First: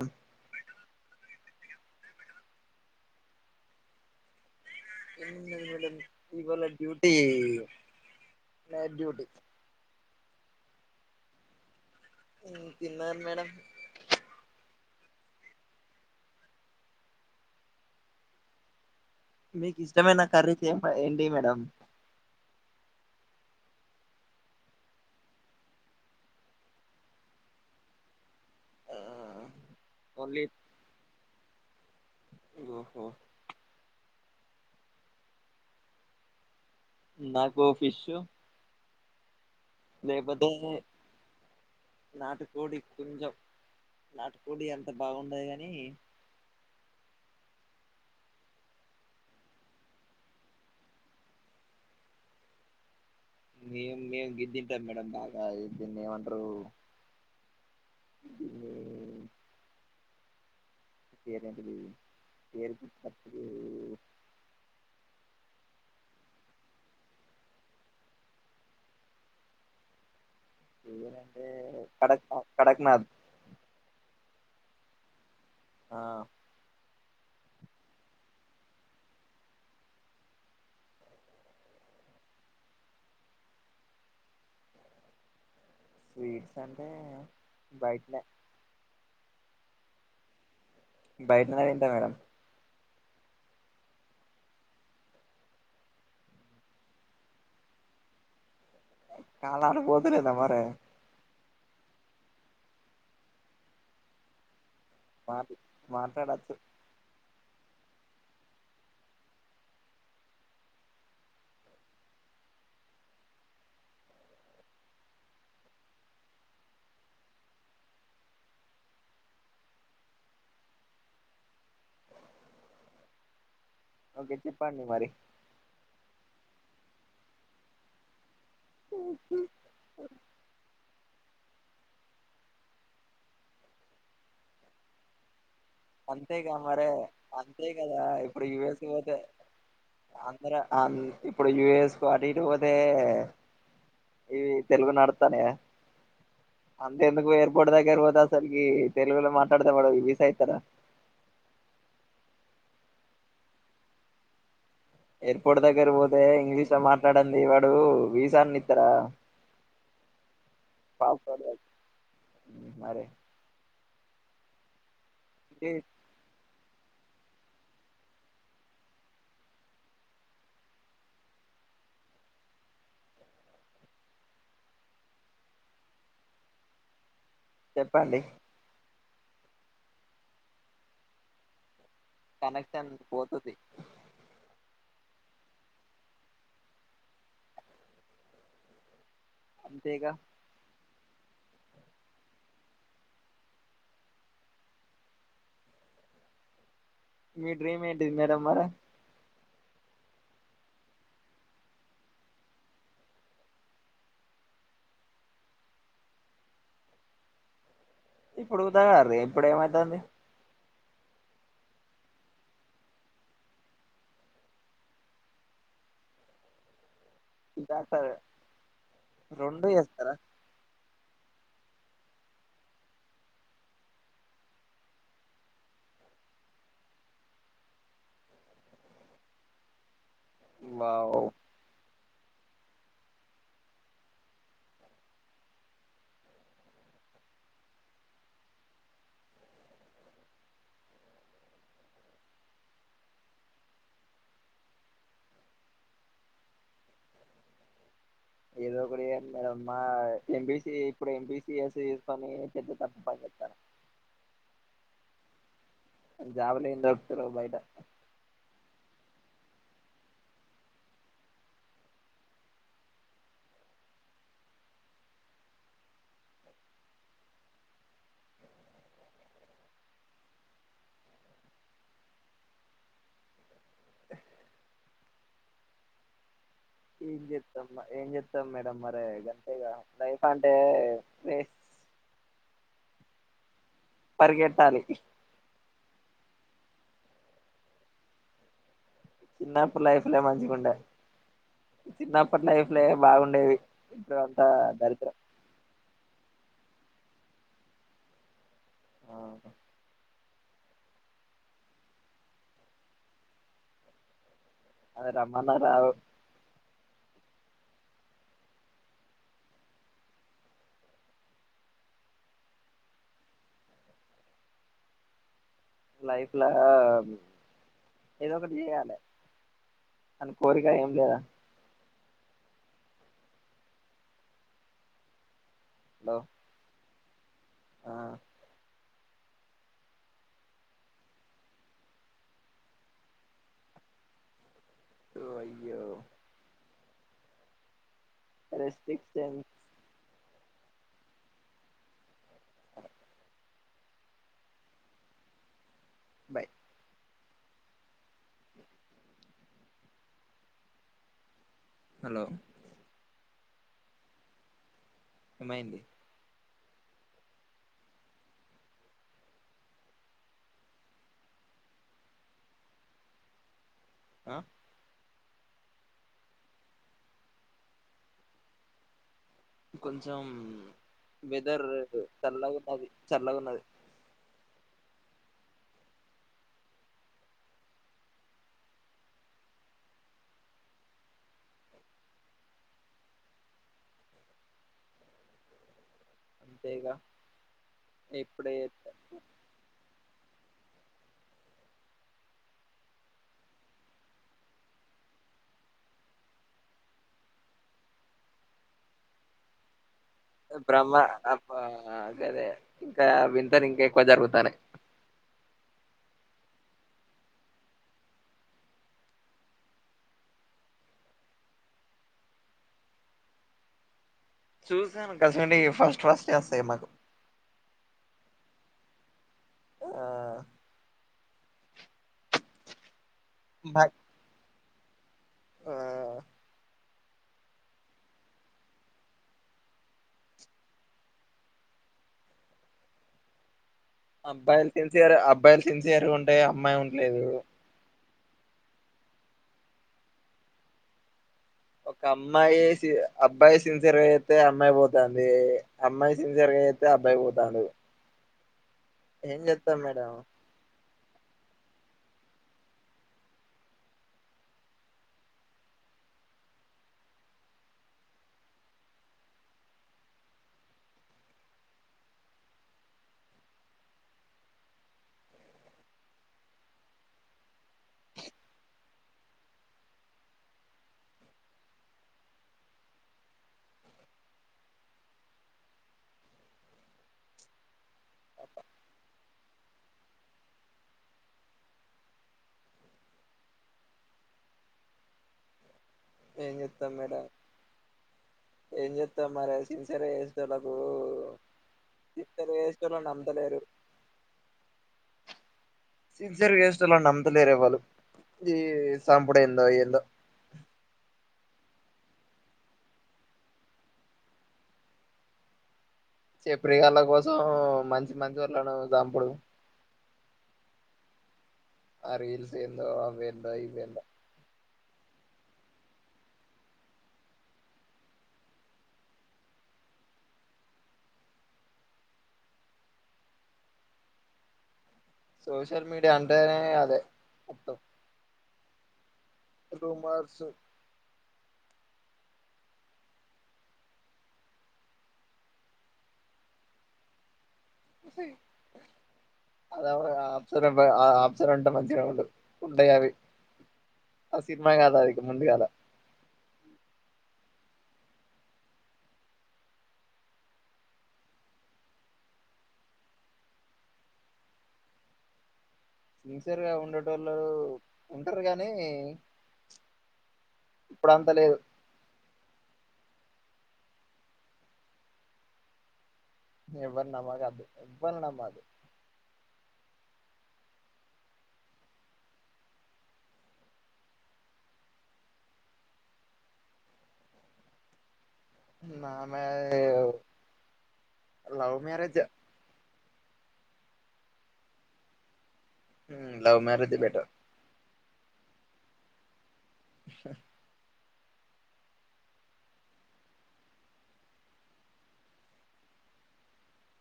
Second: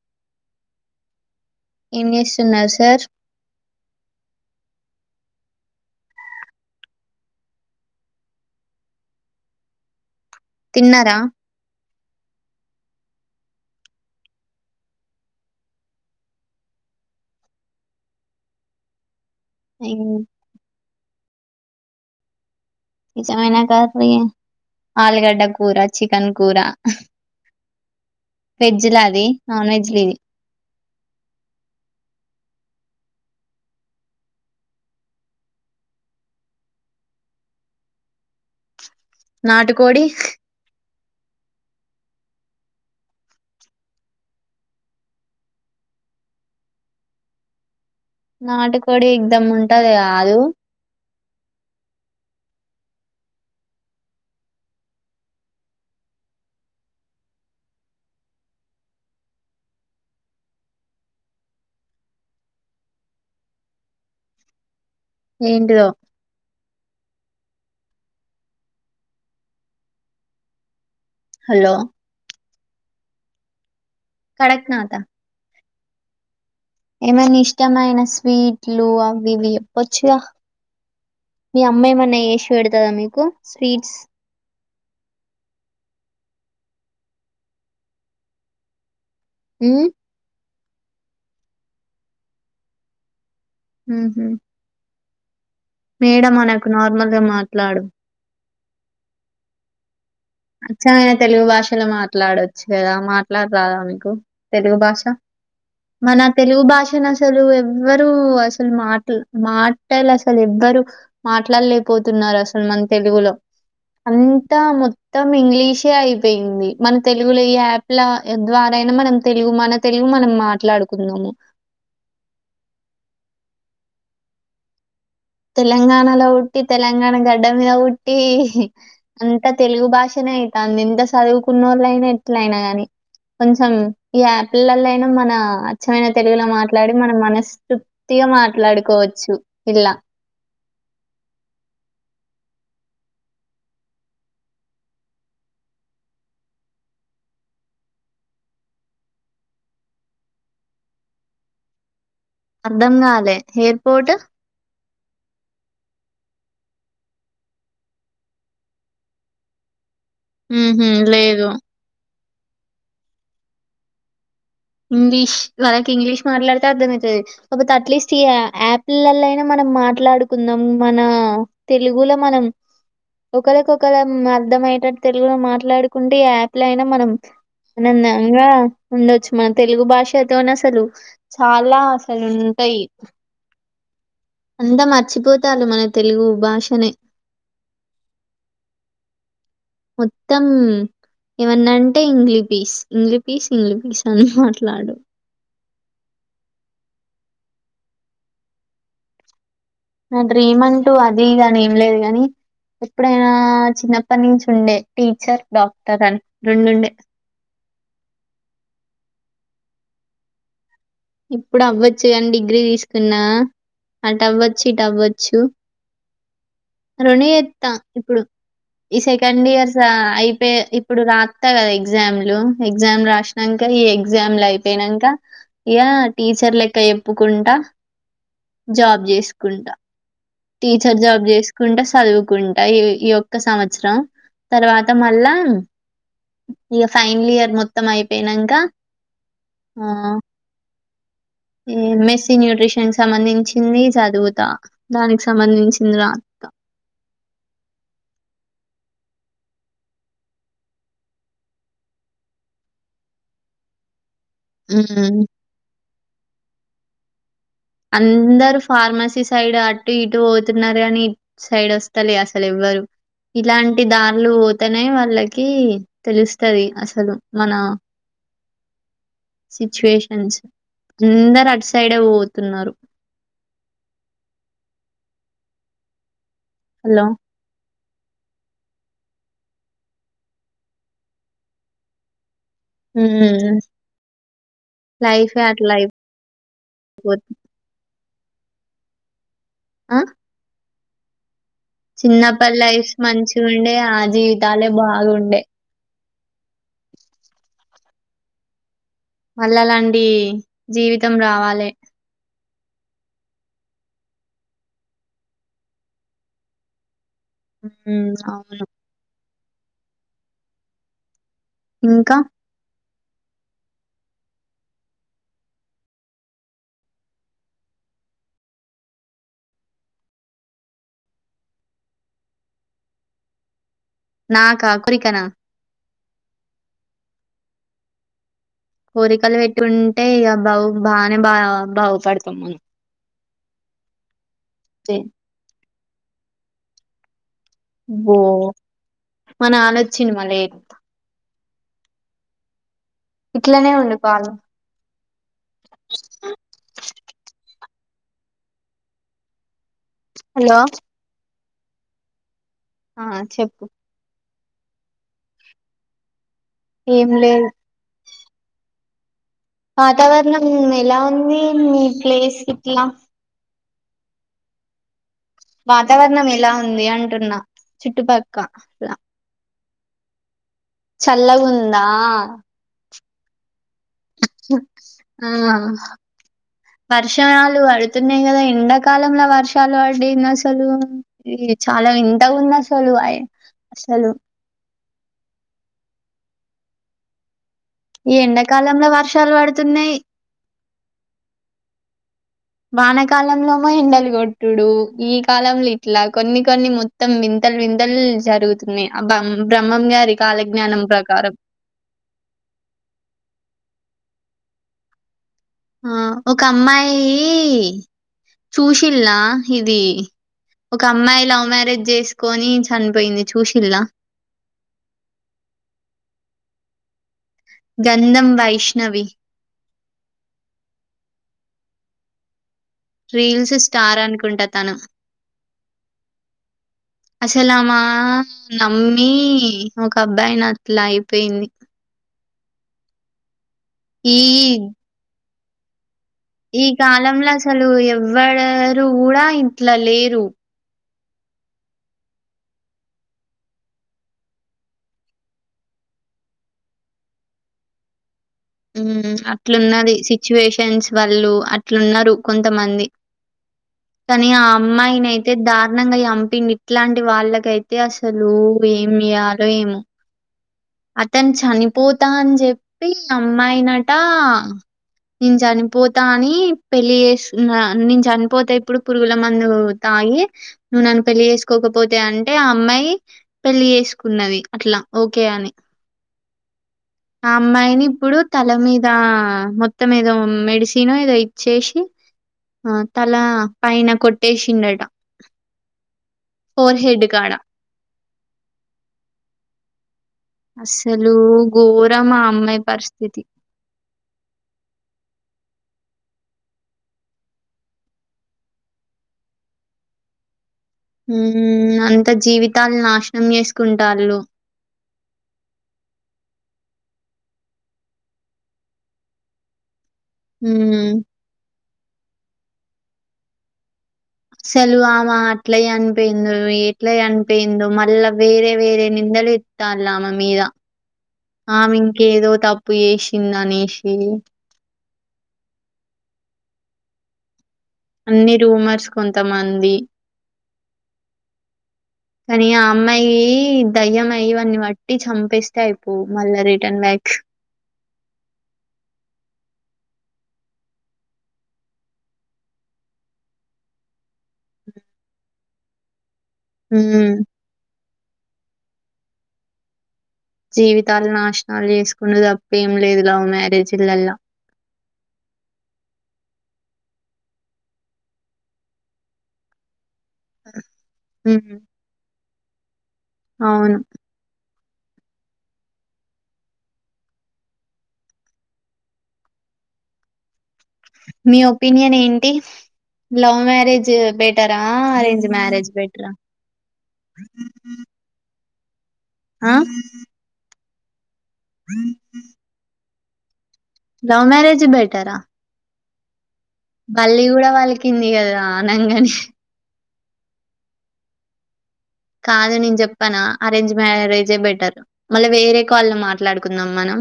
అ ఎం జేస్తున్నారు సార్ ఎం చేయడం ఇవాళ డ్యూటీ నైట్ డ్యూటీ తిన్నరా తిన్ తిన్నన్ మేడం మీకు ఇష్టమైన కర్రీ చే ఏంటి మేడం అ ఇస మైన కర్రీ ఆలుగడ్డ కూర చికన్ కూర వెజ్ ల అది నాన్ వెజ్ ల ఇది ఓన్లీ ఓహో నాకు ఫిషు నాటుకోడి నాటుకోడి కొంచం నాటుకోడి అంత బాగుండది గనీ నాటుకోడి ఎగ్ధం ఉంటది కాదు మేం మేం గిద్ తినటం మేడమ్ బాగా దిన్నేమంటరు. ఇదే. పేరేంటిది పేర్ గుర్తుకత్తలేదు ఏంటిదో హలో [unintelligible] కడత కడక్నద్ కడక్నాత ఆ ఏమైనా ఇష్టమైన స్వీట్లు అవి ఇవి చెప్పచ్చుగ. మీ అమ్మా ఏమన్నా చేశ్ పెడతద మీకు స్వీట్స్. స్వీట్స్ అంటే బయట్నే ఉమ్ బయటనే తింట మేడం ఉహుమ్ మేడం అనకు నార్మల్గా మాట్లాడు కాలాల పో అచ్చమైన తెలుగు భాష [inaudible] మాట్లాడొచ్చు కదా మాట్లాడరాదా మీకు తెలుగు భాష మా మన మాట్లాడచ్చు తెలుగు భాష న అసలు ఎవ్వరుూ అసలు మాట్ మాటలు అసలు ఎవ్వరు మాట్లాడలేపోతున్నారు అసలు మన తెలుగులో అంతా మో త్తం ఇంగ్లీషే అయిపోయింది మన తెలుగులో ఈ యాప్ల ద్వారాయినా మనం తెలుగు మన తెలుగు మనం మాట్లాడుకుందాము ఓకే చెప్పాండి మరి తెలంగాణలో పుట్టి తెలంగాణ గడ్డ మీద పుట్టి అంత తెలుగు భాషనే అయితాంది ఇంత చదువుకునోళ్ళయినా ఎట్లయినా గాని కొంచెం ఇగా పిల్లలయినా మన స్వచ్చమైన తెలుగులో అంతేగా మరే మాట్లాడి మనం అంతే కదా మనస్త్రూప్తిగా ఇప్పుడు యుఎస్ పోతే మాట్లాడుకోవచ్చు ఇలా ఇప్పుడు యుఎస్ కు అటు ఇటు పోతే ఇవి తెలుగు నడతానయా అంతెందుకు ఎయిర్పోర్ట్ దగ్గర పోతే అసలుకి తెలుగులో మాట్లాడితే వాడు వీసా ఇస్తాడా అర్ధం కాలే ఎయిర్పోర్ట్ ఎయిర్పోర్ట్ దగ్గర పోతే ఇంగ్లీష్ లో మాట్లాడంది వాడు వీసా అన్న ఎత్తాడ ఉహు లేదు మరే ఇంగ్లీష్ [inaudible] ఇంగ్లీష్ మాట్లాడితే అర్థమవుతది ఒకపోతే అట్లీస్ట్ ఈ యాప్లలల్లయినా మనం మాట్లాడుకుందాం మన తెలుగులో మనం ఒకరికొకరు అర్థమయటట్టు తెలుగులో మాట్లాడుకుంటే ఈ యాప్ లో అయినా మనం చెప్పండి ఆనందంగా ఉండొచ్చు. మన తెలుగు భాషతోని అసలు చాలా పలుంటై కనెక్షన్ పోతుంది ఎంత మర్చిపోతారు మన తెలుగు భాషనే అంతేగా మొత్తం ఏమన్న అంటే ఇంగ్లీ పస్ ఇంగ్లీ పస్ ఇంగ్లి పస్ అని మాట్లాడు మీ డ్రీమ్ ఏంటిది మేడం మరి నా డ్రీమ్ అంటూ అది దాని ఏం లేదు కానీ ఎప్పుడైనా చిన్నప్పటి నుంచి ఉండే టీచర్ డాక్టర్ అని రెండుండే ఇప్పుడుదాగారు ఇప్పుడు ఏమైతుంది ఇప్పుడు అవ్వచ్చు కాని డిగ్రీ తీసుకున్నా అటు అవ్వచ్చు ఇటు అవ్వచ్చు రుణీ ఎస్తాం చేస్తారు ఇప్పుడు ఈ సెకండ్ రెండు ఇయర్స్ చేస్తారా అయిపోయ ఇప్పుడు రాస్తా కదా ఎగ్జామ్ లు ఎగ్జామ్ రాసాక ఈ ఎగ్జామ్లు అయిపోయినాక ఇక టీచర్ లెక్క ఎప్పుకుంటా జాబ్ చేసుకుంటా టీచర్ వావ్ జాబ్ చేసుకుంటే చదువుకుంటా ఈయ ఒక్క సంవత్సరం తర్వాత మళ్ళా ఇక ఫైనల్ ఇయర్ మొత్తం అయిపోనాక ఈ మెస్సీన్యూట్రిషన్ సంబంధించింది చదువుతా దానికి సంబంధించింది రాత ఏదో ఒక మా ఎంబిసి ఇప్పుడు ఎంబిసి ఎస్ తీసుకొని పెద్ద తప్ప పని చెప్తాను ఆ జావలింద వతరు బయట అందరు ఫార్మసీ సైడ్ అటు ఇటు పోతున్నారు కాని సైడ్ వస్తలే అసలు ఎవ్వరు ఇలాంటి దారులు పోతేనే వాళ్ళకి తెలుస్తుది అసలు మన సిచ్యువేషన్స్ అందరు అటు సైడే పో తున్నారు హలో ఏం జేత్తాం ఏం చెప్తాం మేడం మరి గంతేగా లైఫ్ అంటే వేస్ట్ హ్మ్ లైఫ్ ఆట్లై [unintelligible] చిన్నప్పుడు ఆ లైఫ్లే మంచిగుండె చిన్నప్పటి లైఫ్ మంచి బాగుండేవి ఉండే ఆ ఇప్పుడు అంతా జీవితాలే దరిద్రం బాగుండే మల్లలండి జీవితం రావాలె అది రమన్నా రావు ఉమ్మ్ అవును ఇంకా లైఫ్ లో ఏదో ఒకటి చేయ్యాలి అని కోరిక ఏం లేదా నాకా కురికనా హలో ఆ కోరికలు పెట్టి ఉంటే ఇగ బౌ బానే బా బాగుపడతాం మనం తే యో బో రెస్ట్రిక్షన్ మా నానొచ్చిన మళ్ళీ ఇట్లనే వండుతాను బాయ్ హలో హలో ఆ చెప్పు ఏమైంది ఏం లేదు వాతావరణం ఎలా ఉంది మీ ప్లేస్ ఇట్లా ఆ వాతావరణం ఎలా ఉంది అంటున్నా చుట్టుపక్క లా కొంచెం వెదర్ చల్లగుందా? చల్లగున్నది చల్లగున్నది ఆ వర్షాలు పడుతున్నాయి కదా ఎండాకాలంలో వర్షాలు పడుడేంది అసలు ఇది చాలా వింతగుంది అసలు అ అసలు అంతేగా ఈ ఇప్పుడే ఎండకాలంలో వర్షాలు పడుతున్నాయి వానకాలంలో ఏమో ఎండలు కొట్టుడు ఈ కాలంలో ఇట్లా కొన్ని కొన్ని మొత్తం వింతలు వింతలు జరుగుతున్నాయి అబ్బ బ్రహ్మం గారి కాలజ్ఞానం బ్రహ్మ ప్రకారం అప్ అదే ఇంకా వింతని ఇంకె క్కువ జరుగుతనై ఆ ఒక అమ్మాయి చూసిల్లా ఇది ఒక అమ్మాయి లవ్ మ్యారేజ్ చేసుకొని చనిపోయింది చూసిల్లా చూసాను గాసోంటివి ఫస్ట్ ఫస్ట్ వస్తాయి మాకు గంధం వైష్ణవి ఆ రీల్స్ మాక్ స్టార్ అనుకుంట తను ఆ అసలు ఆమా నమ్మి ఒక అబ్బాయిని అట్లా అయిపోయింది ఈ అబ్బాయిలు సిన్సియర్ అబ్ అబ్బాయిలు సిన్ ఈ కాలం లో అసలు ఎవ్ ఎవ్వడూరు కూడా ఇట్ల లేరు ఒక అమ్మాయి సి అబ్బాయి సిన్సియర్గా చేస్తే అమ్మాయి పోతాంది అమ్మాయి సిన్సియర్గా చేస్తే అబ్బాయి పోతాండు ఉమ్ ఏం చేత్తం అట్లున్నది మేడం సిచ్యువేషన్స్ వాళ్ళు అట్లున్నారు కొంతమంది కానీ ఆ అమ్మాయిని అయితే దారుణంగా చంపింది ఇట్లాంటి వాళ్ళకైతే అసలు ఏం చేయాలో ఏమో అతను చనిపోతా అని చెప్పి అమ్మాయినట నేను చనిపోతా అని పెళ్లి చేస్తుకున్న నేను చనిపోతే ఇప్పుడు పురుగుల మందు తాగి నువ్వు నన్ను పెళ్లి చేసుకోకపోతే అంటే ఆ అమ్మాయి పెళ్లి చేసుకున్నది అట్లా ఓకే అని ఆ అమ్మాయిని ఇప్పుడు తల మీద మొత్తం ఏదో మెడిసిన్ ఏదో ఇచ్చేసి ఆ తల పైన కొట్టేసిండట ఏ ఫోర్ చెత్తాం హెడ్ మేడం కాడ ఏం చేత్తం మరే సి సిన్సియర్ చేసేవాళ్లకు అస్సలు ఘోరం ఆ సిన్సియర్గా అమ్మాయి చేస్తన్న పరిస్థితి నమ్ముతలేరు సిన్సియర్గా చేసేట్టోలన్ను నమ్ముతలేరు ఎవరు ఈ సంపుడెందో ఏందో ఉమ్ అంత జీవితాలని నాశనం చేసుకుంటాళ్ళు చెప్పరి గాళ్ళ కోసం మంచి మంచి వాళ్ళను చంపుడు ఉమ్ ఆ రీల్స్ ఏందో అవేందో ఇవేందో సలు ఆమె అట్లయి అనిపోయిందో ఎట్ల అనిపోయిందో మళ్ళా వేరే వేరే నిందలు ఇత్తాళ్ళు ఆమె మీద ఆమె ఇంకేదో తప్పు చేసింద అనేషి సోష్యల్ మీడియా అంటేనే అదే అ అన్ని రూమర్స్ కొత్ రూమర్స్ కానీ ఆ అమ్మాయి దయ్యమయి ఇవన్నీ బట్టి చంపేస్తే అయిపోవు మళ్ళా రిటర్న్ బ్యాక్ అదవ ఆప్సర ఆప్సరంట మంచి ర ఉడు ఉండయావి ఆ సినిమా కాదా అదికి ముందుగాదా హ్మ్మ్ జీవితాలు నాశనాలు చేసుకుండు తప్ప ఏమి లేదు లవ్ మ్యారేజీలల్ల సిన్సియర్గా ఉండేటోళ్ళు ఉంటారు గానీ ఇప్పుడంతా ఉమ్, లేదు అవును ఎవ్వరిన్నామక ఎవ్వరున్నామ్మాలీ మీ ఒపీనియన్ ఏంటి లవ్ మ్యారేజ్ బెటరా అరేంజ్ మ్యారేజ్ బెటరా నా మ్యా లవ్ మ్యారేజ్ యే లవ్ మ్యారేజ్ యే బెటరా లవ్ మ్యారేజ్ బెటర్ బల్లి కూడా పలికింది కిందిగదా అనగానే ఆహా కాదు నేను చెప్పానా అరేంజ్ మ్యారేజే బెటర్ మళ్ళా వేరే కాల్లో మాట్లాడుకుందాం మనం